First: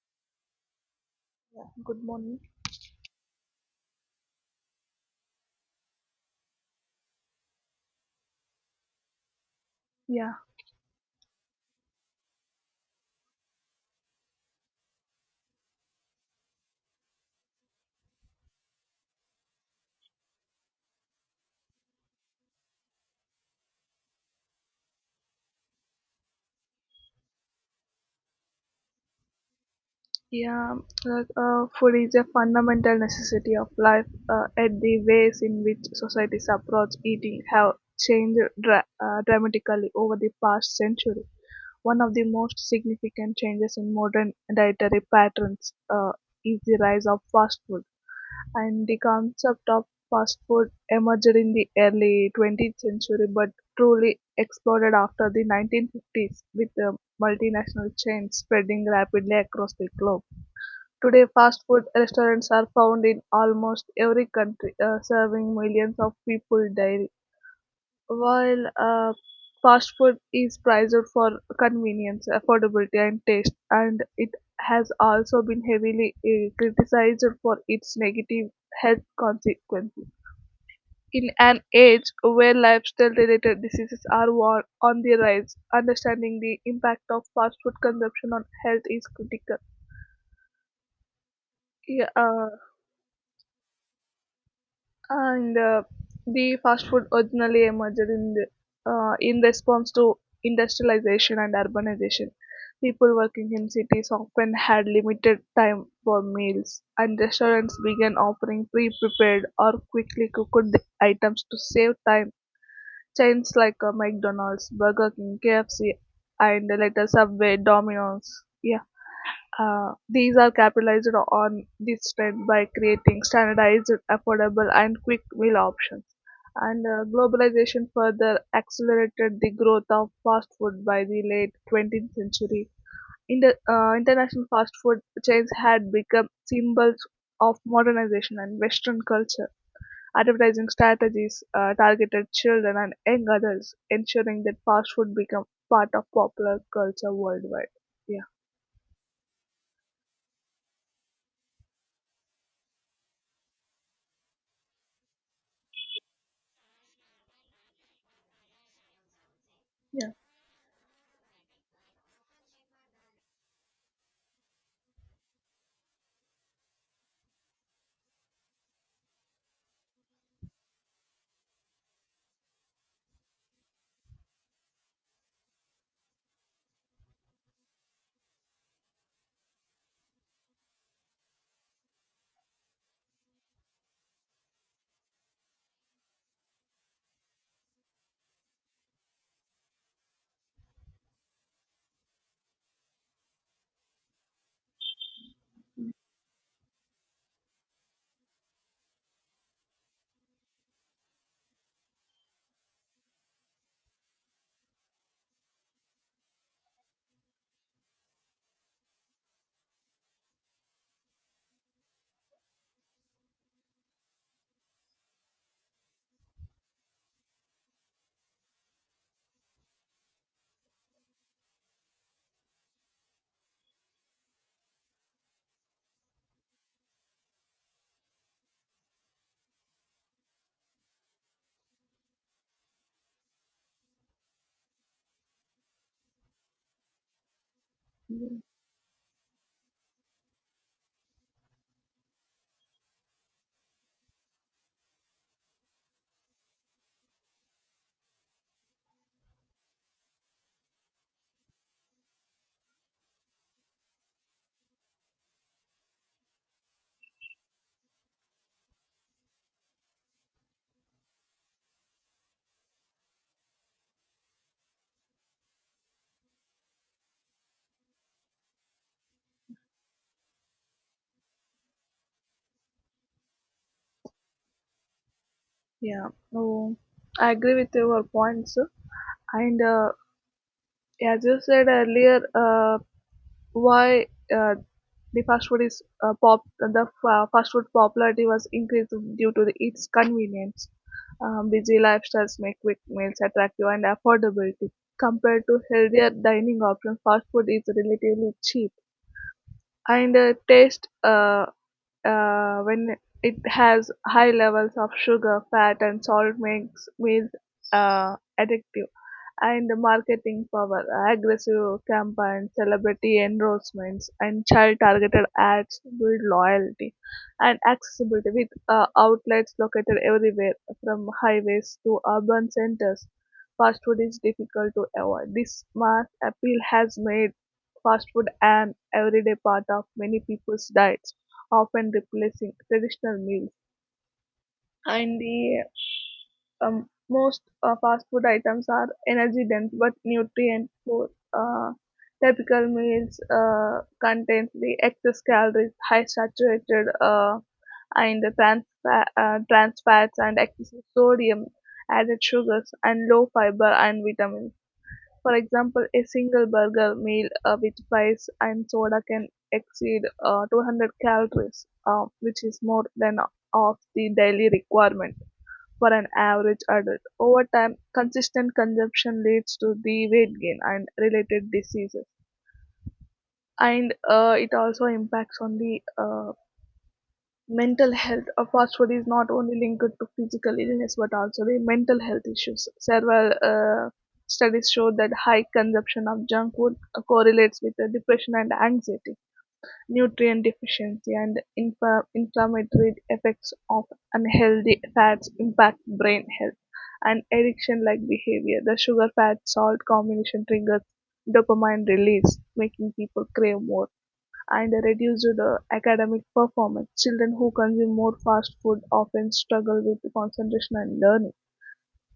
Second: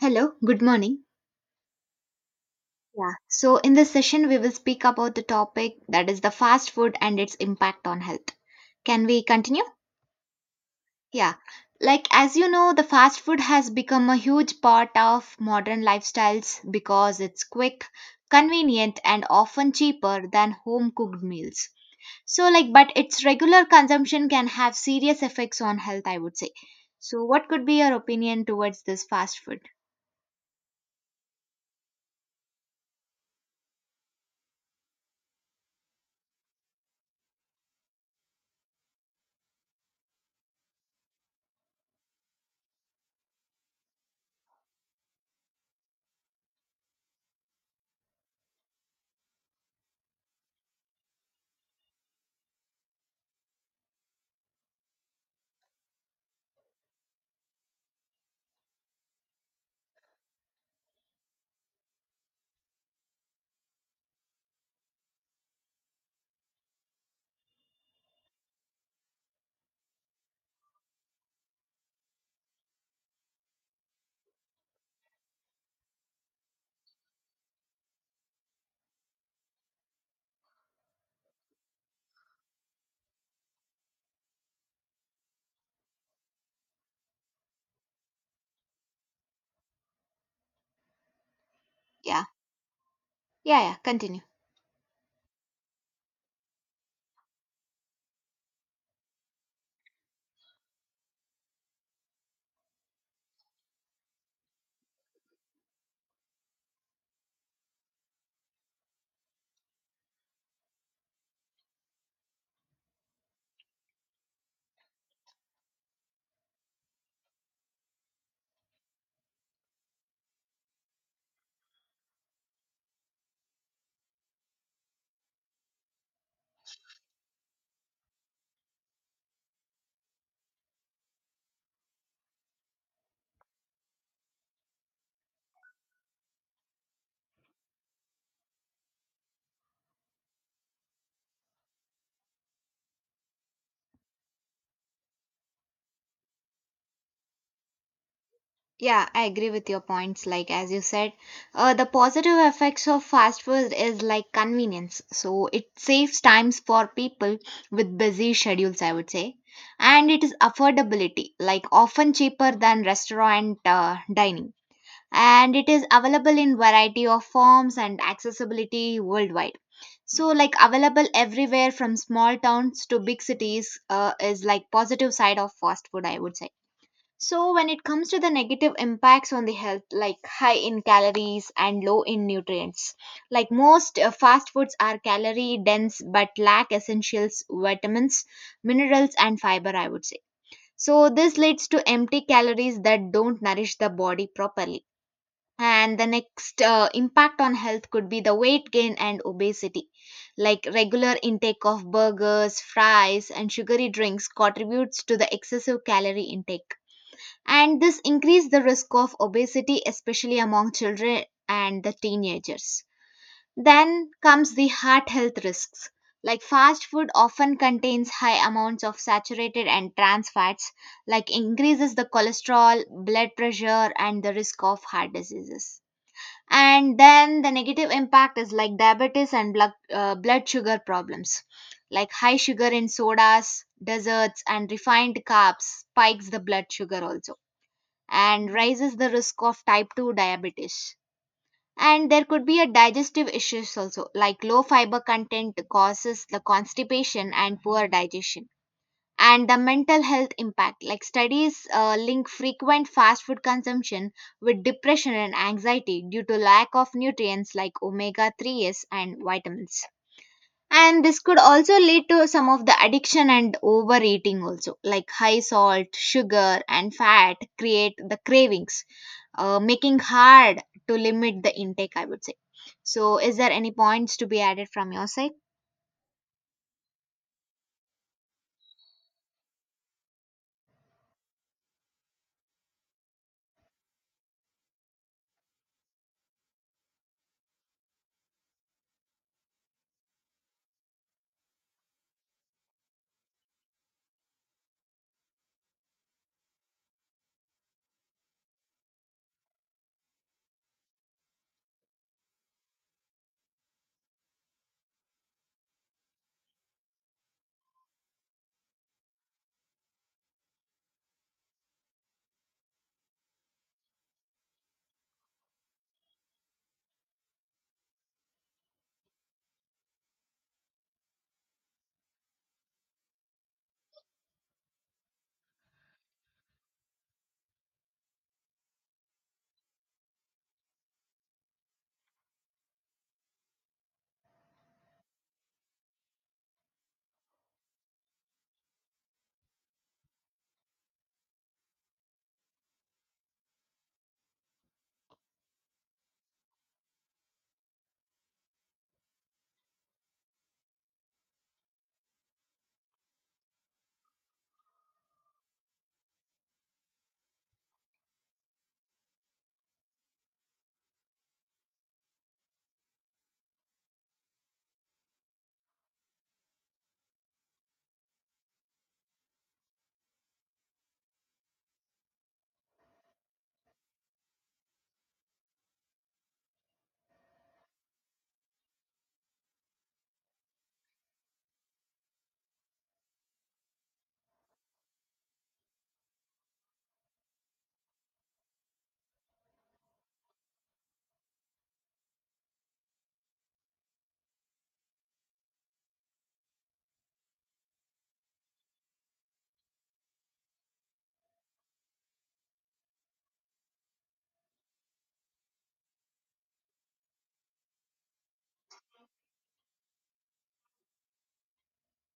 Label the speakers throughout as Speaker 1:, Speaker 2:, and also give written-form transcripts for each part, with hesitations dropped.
Speaker 1: Hello, good morning.
Speaker 2: Yeah, good morning.
Speaker 1: Yeah. So, in this session, we will speak about the topic that is the fast food and its impact on health. Can we continue?
Speaker 2: Yeah,
Speaker 1: Yeah. Like, as you know, the fast food has become a huge part of modern lifestyles because it's quick, convenient, and often cheaper than home cooked meals. So, like, but its regular consumption can have serious effects on health, I would say. So, what could be your opinion towards this fast food?
Speaker 2: yeah. Food is a fundamental necessity of life. And the ways in which societies approach eating have changed dramatically over the past century. One of the most significant changes in modern dietary patterns is the rise of fast food, and the concept of fast food emerged in the early 20th century, but truly exploded after the 1950s with the multinational chains spreading rapidly across the globe. Today, fast food restaurants are found in almost every country, serving millions of people daily. While fast food is prized for convenience, affordability, and taste, and it has also been heavily criticized for its negative health consequences. In an age where lifestyle related diseases are on the rise, understanding the impact of fast food consumption on health is critical. Yeah,
Speaker 1: Yeah. Yeah, yeah, continue.
Speaker 2: And the fast food originally emerged in response to industrialization and urbanization. People working in cities often had limited time for meals, and restaurants began offering pre-prepared or quickly cooked items to save time. Chains like McDonald's, Burger King, KFC, and later Subway, Domino's, yeah, these are capitalized on this trend by creating standardized, affordable, and quick meal options. And globalization further accelerated the growth of fast food by the late 20th century. International fast food chains had become symbols of modernization and Western culture. Advertising strategies targeted children and young adults, ensuring that fast food became part of popular culture worldwide. Yeah.
Speaker 1: Yeah, I agree with your points. Like as you said, the positive effects of fast food is like convenience. So it saves times for people with busy schedules, I would say, and it is affordability, like often cheaper than restaurant dining, and it is available in variety of forms and accessibility worldwide. So like available everywhere from small towns to big cities is like positive side of fast food, I would say. So, when it comes to the negative impacts on the health, like high in calories and low in nutrients, like most fast foods are calorie dense but lack essentials, vitamins, minerals, and fiber, I would say. So, this leads to empty calories that don't nourish the body properly. And the next impact on health could be the weight gain and obesity. Like regular intake of burgers, fries, and sugary drinks contributes to the excessive calorie intake, and this increase the risk of obesity, especially among children and the teenagers. Then comes the heart health risks, like fast food often contains high amounts of saturated and trans fats, like increases the cholesterol, blood pressure, and the risk of heart diseases. And then the negative impact is like diabetes and blood sugar problems, like high sugar in sodas, desserts, and refined carbs spikes the blood sugar, also,
Speaker 2: Yeah.
Speaker 1: and raises the risk of type 2 diabetes. And there could be a digestive issues also, like low fiber content causes the constipation and poor digestion. And the mental health impact, like studies link frequent fast food consumption with depression and anxiety due to lack of nutrients like omega 3s and vitamins. And this could also lead to some of the addiction and overeating also, like high salt, sugar, and fat create the cravings, making hard to limit the intake, I would say. So is there any points to be added from your side?
Speaker 2: Yeah, oh, I agree with your points. And as you said earlier, why uh, the fast food is pop the fa- fast food popularity was increased due to its convenience. Busy lifestyles make quick meals attractive, and affordability compared to healthier dining options. Fast food is relatively cheap, and taste, when it has high levels of sugar, fat, and salt, makes meals addictive. And marketing power, aggressive campaigns, celebrity endorsements, and child-targeted ads build loyalty and accessibility with outlets located everywhere from highways to urban centers. Fast food is difficult to avoid. This mass appeal has made fast food an everyday part of many people's diets, often replacing traditional meals. And the most fast food items are energy dense but nutrient poor. Uh, typical meals contain the excess calories, high saturated and trans fats, and excessive sodium, added sugars, and low fiber and vitamins. For example, a single burger meal with fries and soda can exceed 200 calories, which is more than of the daily requirement for an average adult. Over time, consistent consumption leads to the weight gain and related diseases. And it also impacts on the mental health. Fast food is not only linked to physical illness, but also the mental health issues. Several studies show that high consumption of junk food correlates with depression and anxiety. Nutrient deficiency and the inflammatory effects of unhealthy fats impact brain health, and addiction-like behavior. The sugar-fat-salt combination triggers dopamine release, making people crave more, and reduced academic performance. Children who consume more fast food often struggle with concentration and learning.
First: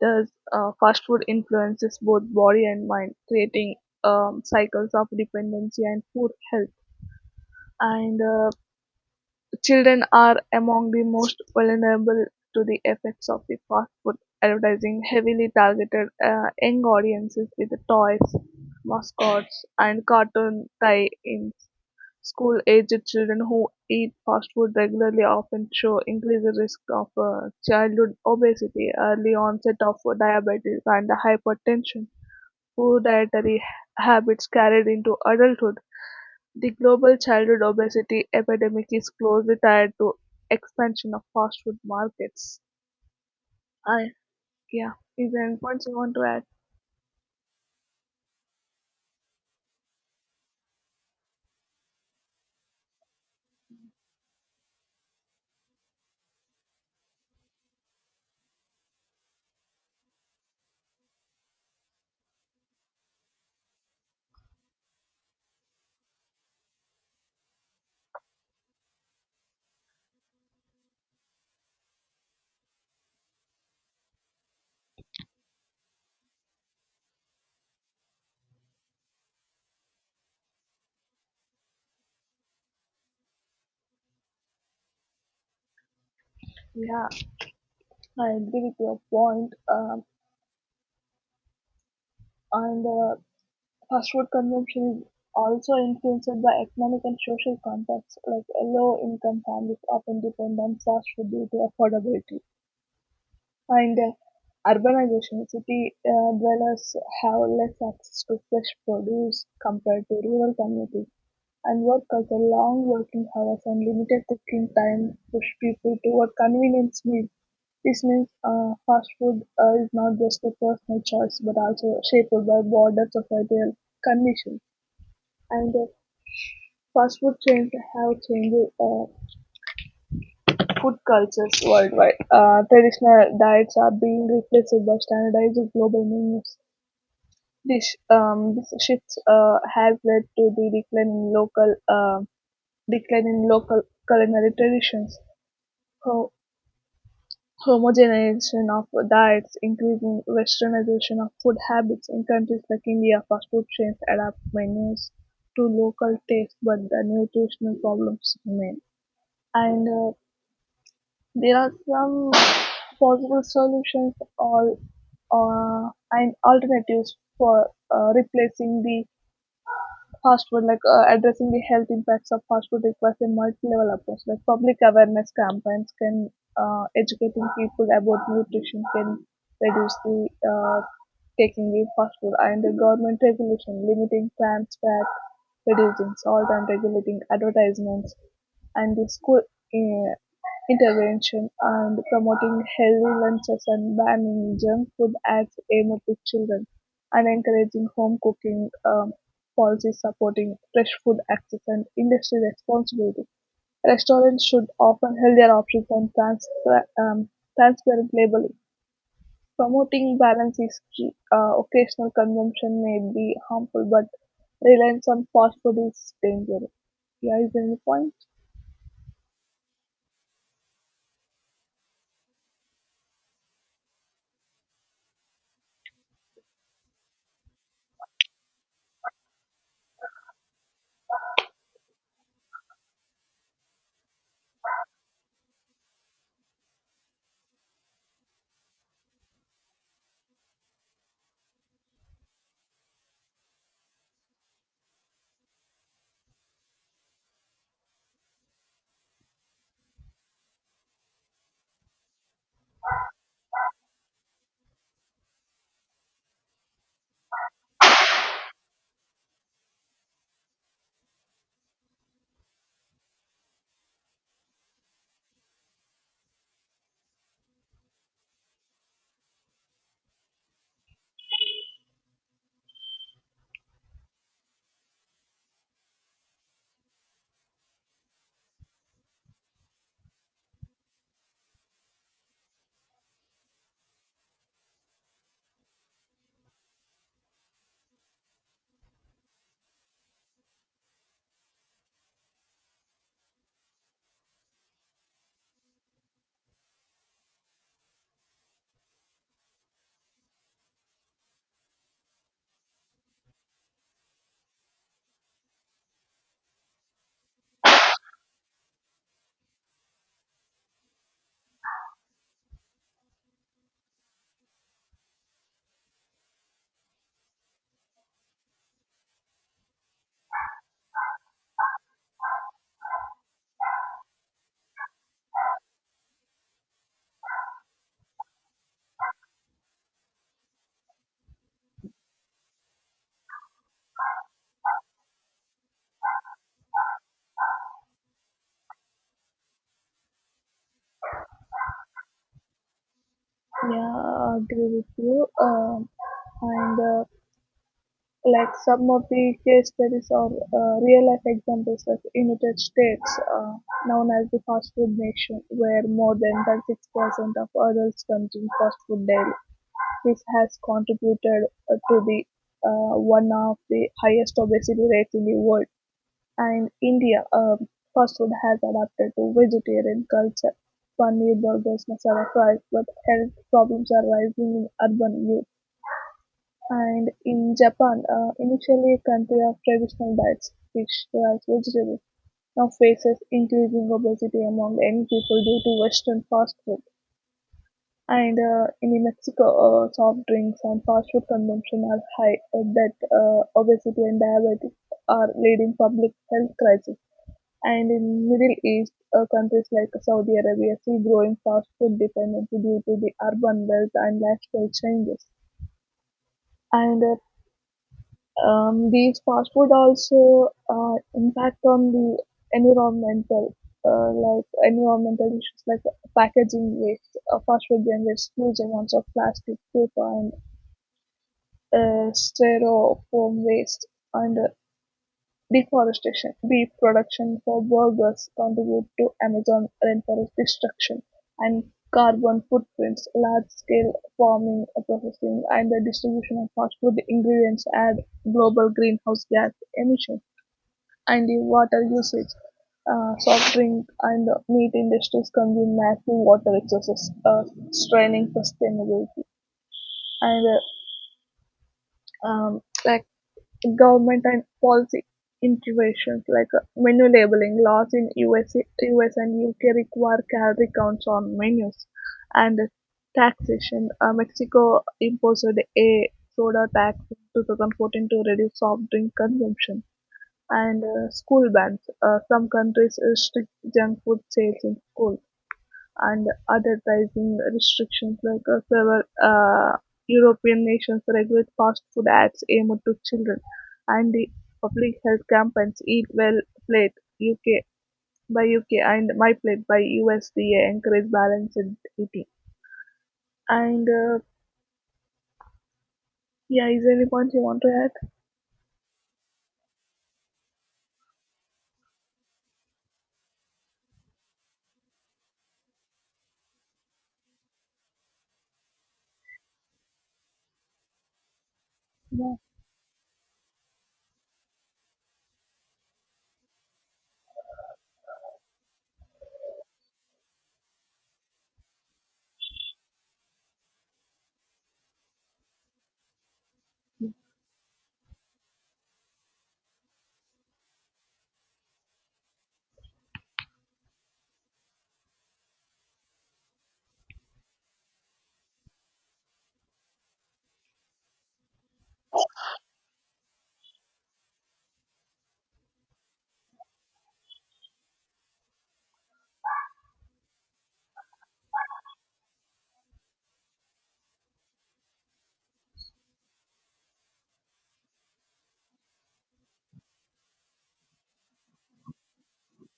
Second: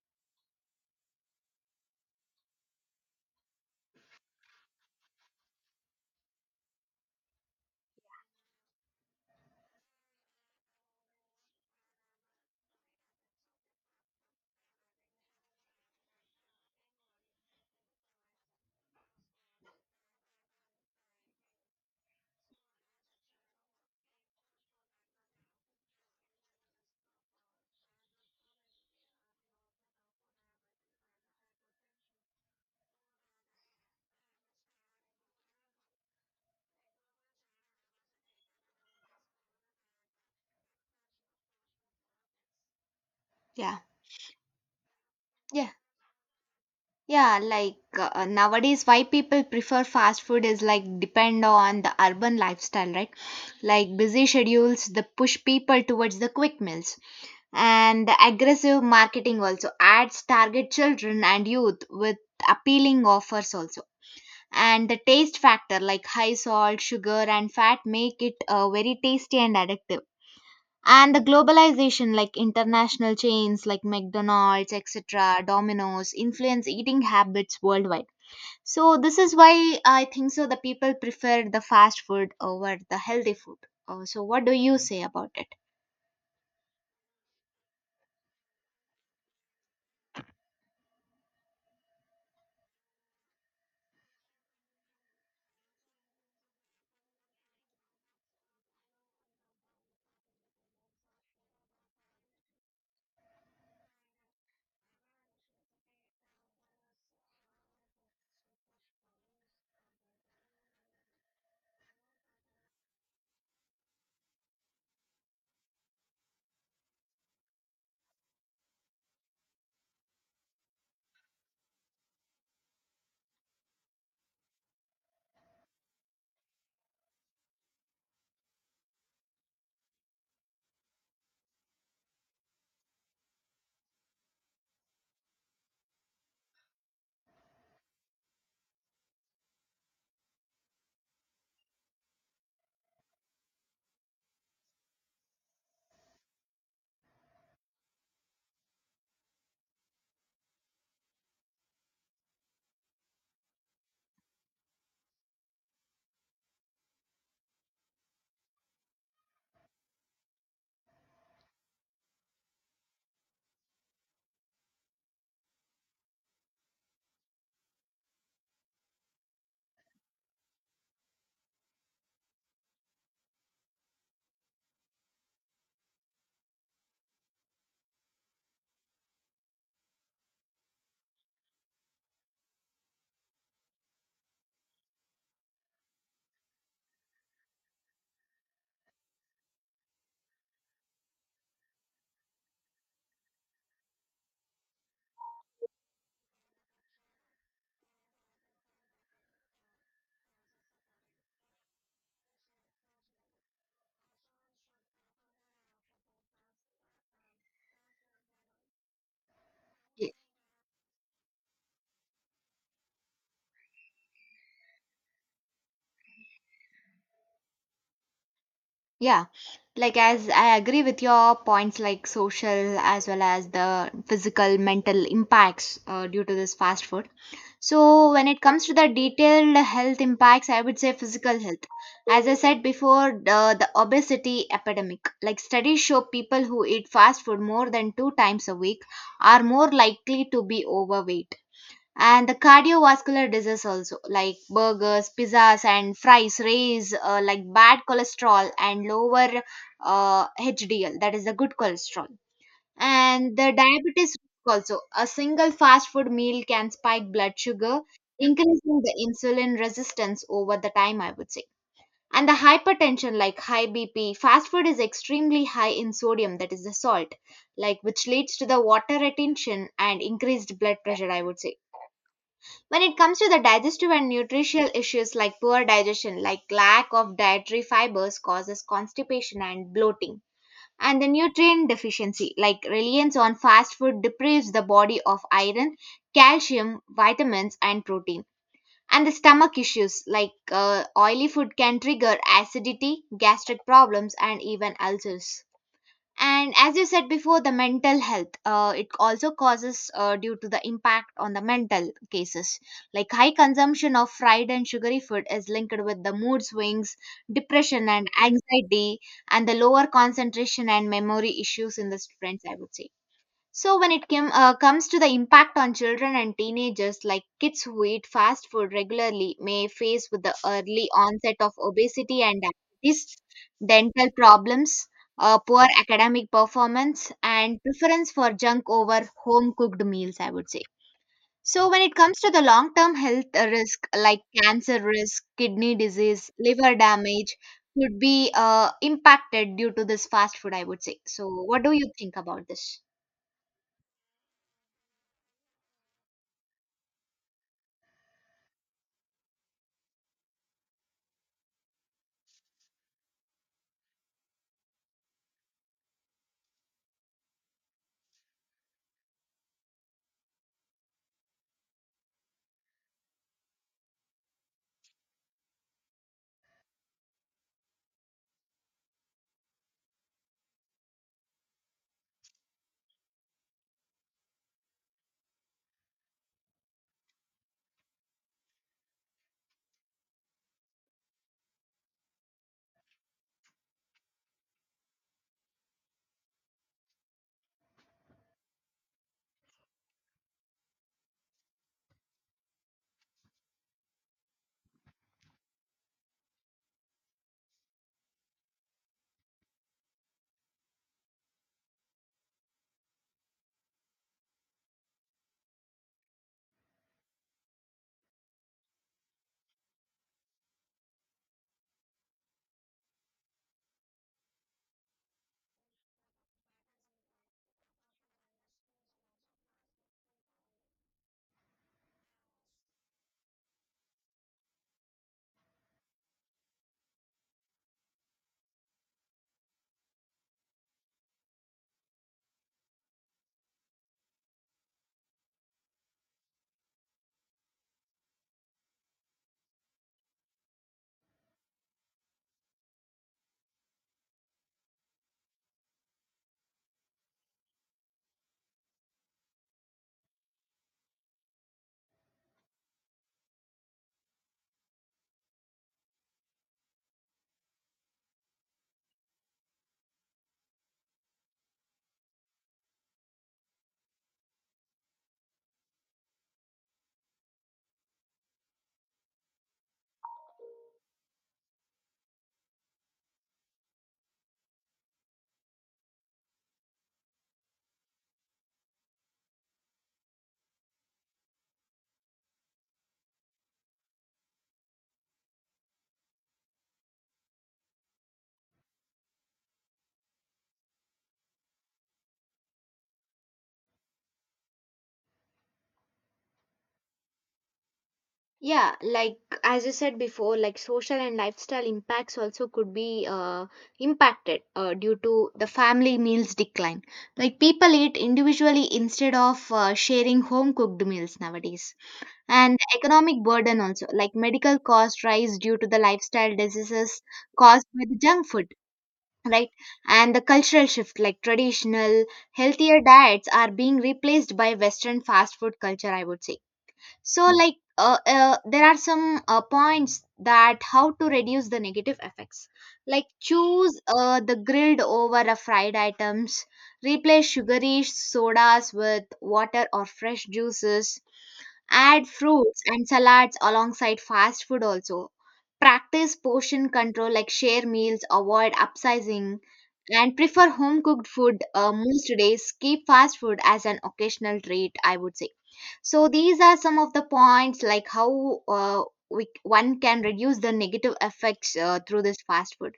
Speaker 2: Thus, fast food influences both body and mind, creating cycles of dependency and poor health. And Children are among the most vulnerable to the effects of the fast-food advertising, heavily targeted young audiences with toys, mascots, and cartoon tie-ins. School-aged children who eat fast food regularly often show increased risk of childhood obesity, early onset of diabetes, and hypertension. Poor dietary habits carried into adulthood, the global childhood obesity epidemic is closely tied to expansion of fast food markets.
Speaker 1: Yeah,
Speaker 2: I yeah. Is there any
Speaker 1: yeah,
Speaker 2: points you want to add?
Speaker 1: yeah, like nowadays why people prefer fast food is like depend on the urban lifestyle, right? Like busy schedules the push people towards the quick meals, and the aggressive marketing also, ads target children and youth with appealing offers also, and the taste factor, like high salt, sugar, and fat make it very tasty and addictive, and the globalization, like international chains like mcdonald's, etc, domino's influence eating habits worldwide. So this is why I think so the people prefer the fast food over the healthy food. So what do you say about it?
Speaker 2: Yeah, I agree with your point. And fast food consumption is also influenced by economic and social context. Like low-income families often depend on fast food due to affordability. And urbanization, city dwellers have less access to fresh produce compared to rural communities, and work culture, long working hours and limited cooking time push people toward convenience meals. This means fast food is not just a personal choice but also shaped by broader societal conditions. And fast food chains have changed food cultures worldwide. Traditional diets are being replaced by standardized global menus. This, this shifts has led to the decline in local culinary traditions, Ho- homogenization of diets, increasing westernization of food habits. In countries like India, fast food chains adapt menus to local taste, but the nutritional problems remain. And there are some possible solutions all and alternatives for replacing the fast food. Like addressing the health impacts of fast food requires a multi-level approach. Like public awareness campaigns can, educating people about nutrition can reduce the taking the fast food, and the government regulation limiting trans fat, reducing salt, and regulating advertisements, and the school uh, Intervention and promoting healthy lunches and banning junk food acts aimed at children, and encouraging home cooking, policies supporting fresh food access and industry responsibility. Restaurants should offer healthier options and um, transparent labeling.
Speaker 1: Y-
Speaker 2: Promoting balance is key. Occasional consumption may be harmful, but reliance on fast food is dangerous. Yeah, is there any point?
Speaker 1: yeah, like as I agree with your points, like social as well as the physical mental impacts due to this fast food. So, when it comes to the detailed health impacts, I would say physical health. As I said before, the obesity epidemic. Like studies show people who eat fast food more than two times a week are more likely to be overweight. And the cardiovascular disease also, like burgers, pizzas, and fries, raise like bad cholesterol and lower HDL, that is the good cholesterol. And the diabetes risk, also a single fast food meal can spike blood sugar, increasing the insulin resistance over the time, I would say. And the hypertension, like high bp, fast food is extremely high in sodium, that is the salt, like which leads to the water retention and increased blood pressure, I would say. When it comes to the digestive and nutritional issues, like poor digestion, like lack of dietary fibers causes constipation and bloating, and the nutrient deficiency, like reliance on fast food, deprives the body of iron, calcium, vitamins, and protein. And the stomach issues, like oily food, can trigger acidity, gastric problems, and even ulcers. And as you said before, the mental health, it also causes due to the impact on the mental cases, like high consumption of fried and sugary food is linked with the mood swings, depression, and anxiety, and the lower concentration and memory issues in the students, I would say. So when comes to the impact on children and teenagers, like kids who eat fast food regularly may face with the early onset of obesity and diabetes, dental problems, poor academic performance, and preference for junk over home cooked meals, I would say. So when it comes to the long-term health risk, like cancer risk, kidney disease, liver damage, could be impacted due to this fast food, I would say. So what do you think about this?
Speaker 2: Yeah, I agree with you. And like some of the case studies or real life examples, like United States, known as the fast food nation, where more than 36% of adults consume fast food daily. This has contributed to the, one of the highest obesity rates in the world. And India, fast food has adapted to vegetarian culture, paneer burgers, masala fries, but health problems are rising in urban youth. And in Japan, initially a country of traditional diets, fish, rice, vegetables, now faces increasing obesity among young people due to Western fast food. And in Mexico, soft drinks and fast food consumption are high, that obesity and diabetes are leading public health crisis. And in Middle East, countries like Saudi Arabia see growing fast food dependency due to the urban wealth and lifestyle changes. And these fast food also impact on the environmental, like environmental issues, like packaging waste. Fast food generates huge amounts of plastic, paper, and styrofoam waste, and Deforestation, beef production for burgers contribute to Amazon rainforest destruction, and carbon footprints. Large-scale farming, processing, and the distribution of fast food ingredients add global greenhouse gas emissions, and the water usage. Soft drink and meat industries consume massive water resources, straining sustainability. And like government and policy interventions, like menu labeling laws in U S and UK require calorie counts on menus, and taxation. Mexico imposed a soda tax in 2014 to reduce soft drink consumption, and school bans. Some countries restrict junk food sales in school, and advertising restrictions, like several European nations regulate fast food ads aimed to children, and the public health campaigns Eat Well Plate UK by UK and My Plate by USDA encourage balanced eating. And yeah, is there any point you want to add?
Speaker 1: Yeah, like as you said before, like social and lifestyle impacts also could be impacted due to the family meals decline. Like people eat individually instead of sharing home cooked meals nowadays.
Speaker 2: Yeah,
Speaker 1: And economic burden also, like medical costs rise due to the lifestyle diseases caused by the junk food. Right, and the cultural shift, like traditional healthier diets are being replaced by Western fast food culture, I would say. So like there are some points that how to reduce the negative effects, like choose the grilled over a fried items, replace sugary sodas with water or fresh juices, add fruits and salads alongside fast food also. Practice portion control, like share meals, avoid upsizing, and prefer home cooked food most days. Keep fast food as an occasional treat, I would say. So these are some of the points like how one can reduce the negative effects through this fast food.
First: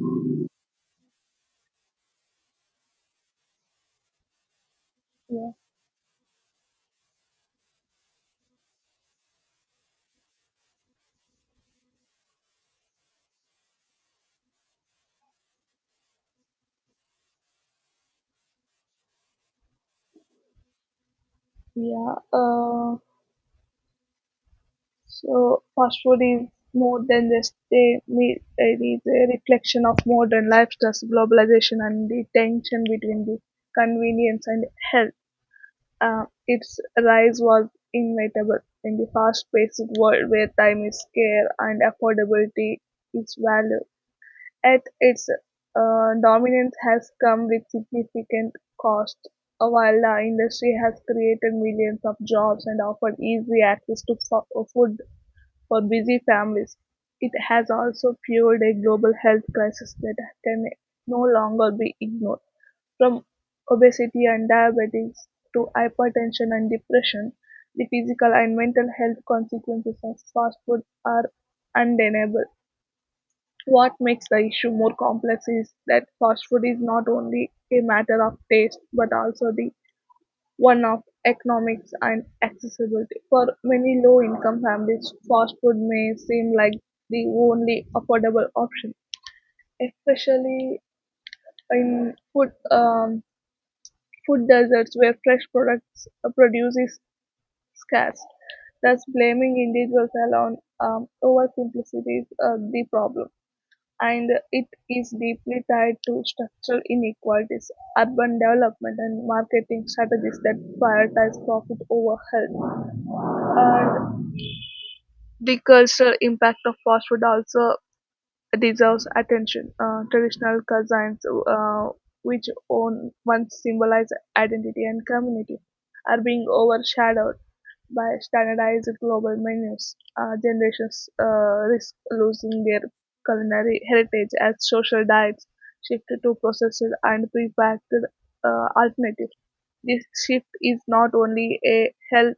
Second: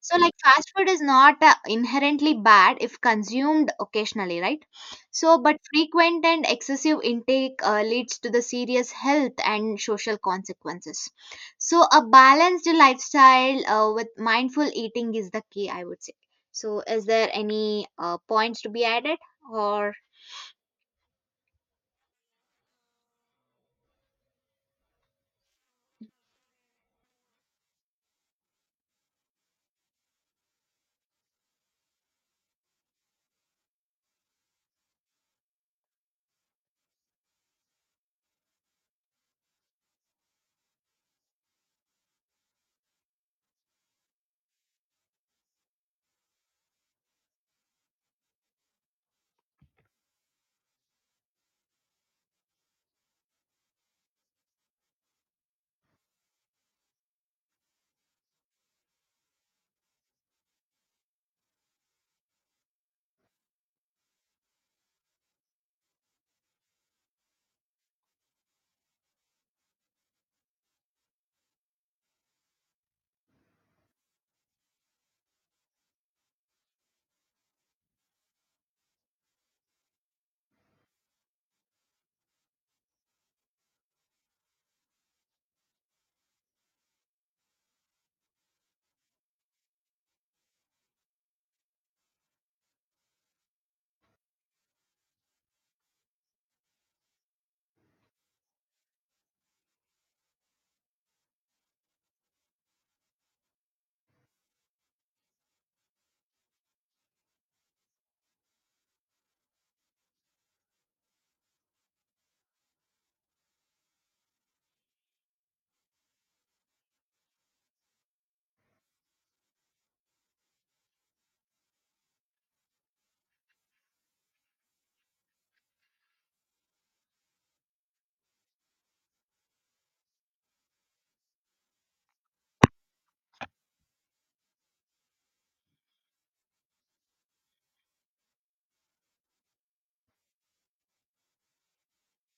Speaker 1: So, like fast food is not inherently bad if consumed occasionally, right? So,
Speaker 2: yeah,
Speaker 1: but frequent and excessive intake leads to the serious health and social consequences. So, a balanced lifestyle with mindful eating is the key, I would say. So, is there any points to be added or?
Speaker 2: yeah. So fast food is more than just a meal. It is a reflection of modern lifestyles, globalization, and the tension between the convenience and health. Its rise was inevitable in the fast-paced world where time is scarce and affordability is valued. At its, dominance has come with significant cost. While the industry has created millions of jobs and offered easy access to food for busy families, it has also fueled a global health crisis that can no longer be ignored. From obesity and diabetes to hypertension and depression, the physical and mental health consequences of fast food are undeniable. What makes the issue more complex is that fast food is not only a matter of taste but also the one of economics and accessibility. For many low income families, fast food may seem like the only affordable option, especially in food deserts where fresh products produce is scarce. Thus, blaming individuals alone over simplicity is the problem. And it is deeply tied to structural inequalities, urban development, and marketing strategies that prioritize profit over health. And the cultural impact of fast food also deserves attention. Traditional cuisines, which on once symbolized identity and community, are being overshadowed by standardized global menus. Generations risk losing their culinary heritage as social diets shift to processed and prepackaged alternatives. This shift is not only a health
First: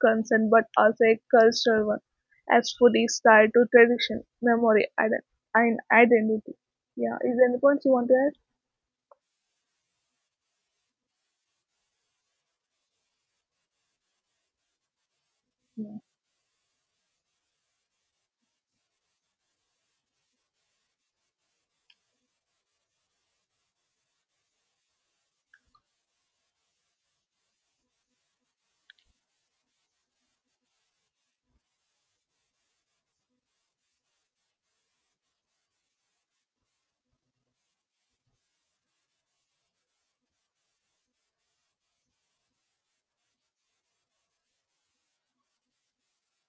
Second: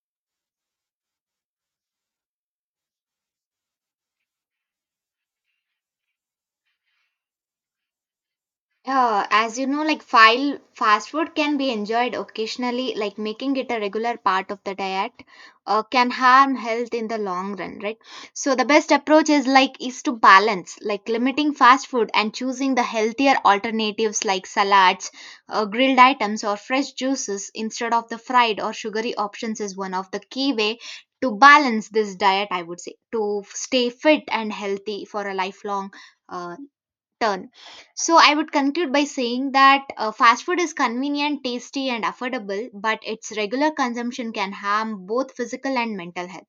Speaker 2: concern but also a cultural one, as food is tied to tradition, memory, and identity. Yeah, is there any points you want to add?
Speaker 1: As you know, like file fast food can be enjoyed occasionally, like making it a regular part of the diet
Speaker 2: Yeah,
Speaker 1: can harm health in the long run, right? So the best approach is like is to balance, like limiting fast food and choosing the healthier alternatives like salads, grilled items, or fresh juices instead of the fried or sugary options is one of the key way to balance this diet. I would say to stay fit and healthy for a lifelong uh, turn. So I would conclude by saying that fast food is convenient, tasty, and affordable, but its regular consumption can harm both physical and mental health.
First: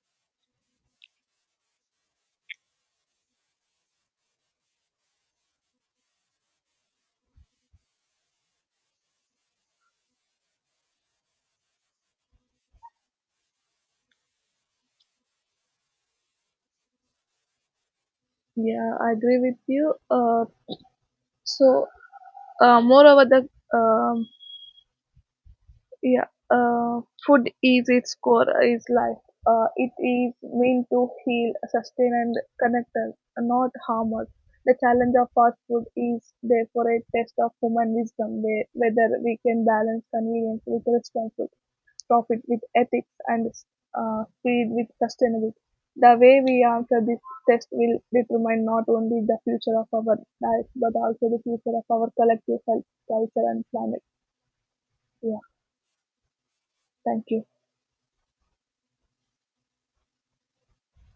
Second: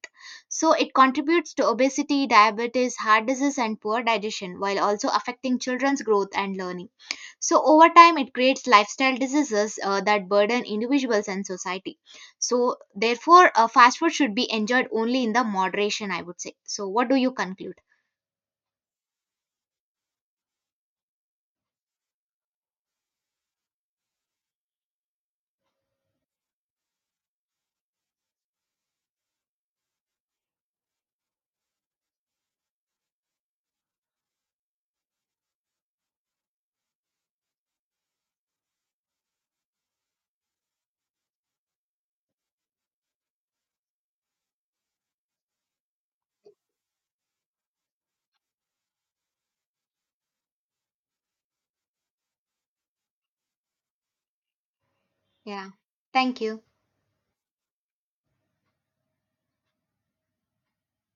Speaker 1: So it contributes to obesity, diabetes, heart disease, and poor digestion, while also affecting children's growth and learning. So over time, it creates lifestyle diseases that burden individuals and society. So therefore, fast food should be enjoyed only in the moderation, I would say. So what do you conclude?
Speaker 2: yeah, I agree with you. So, Moreover, the, um, yeah, food is its core is life. It is meant to heal, sustain, and connect us, not harm us. The challenge of fast food is therefore a test of human wisdom, where, whether we can balance convenience with responsibility, profit with ethics, and speed with sustainability. The way we answer this test will determine not only the future of our lives but also the future of our collective health, culture, and planet. Yeah,
Speaker 1: Yeah. Thank you.
Speaker 2: thank you.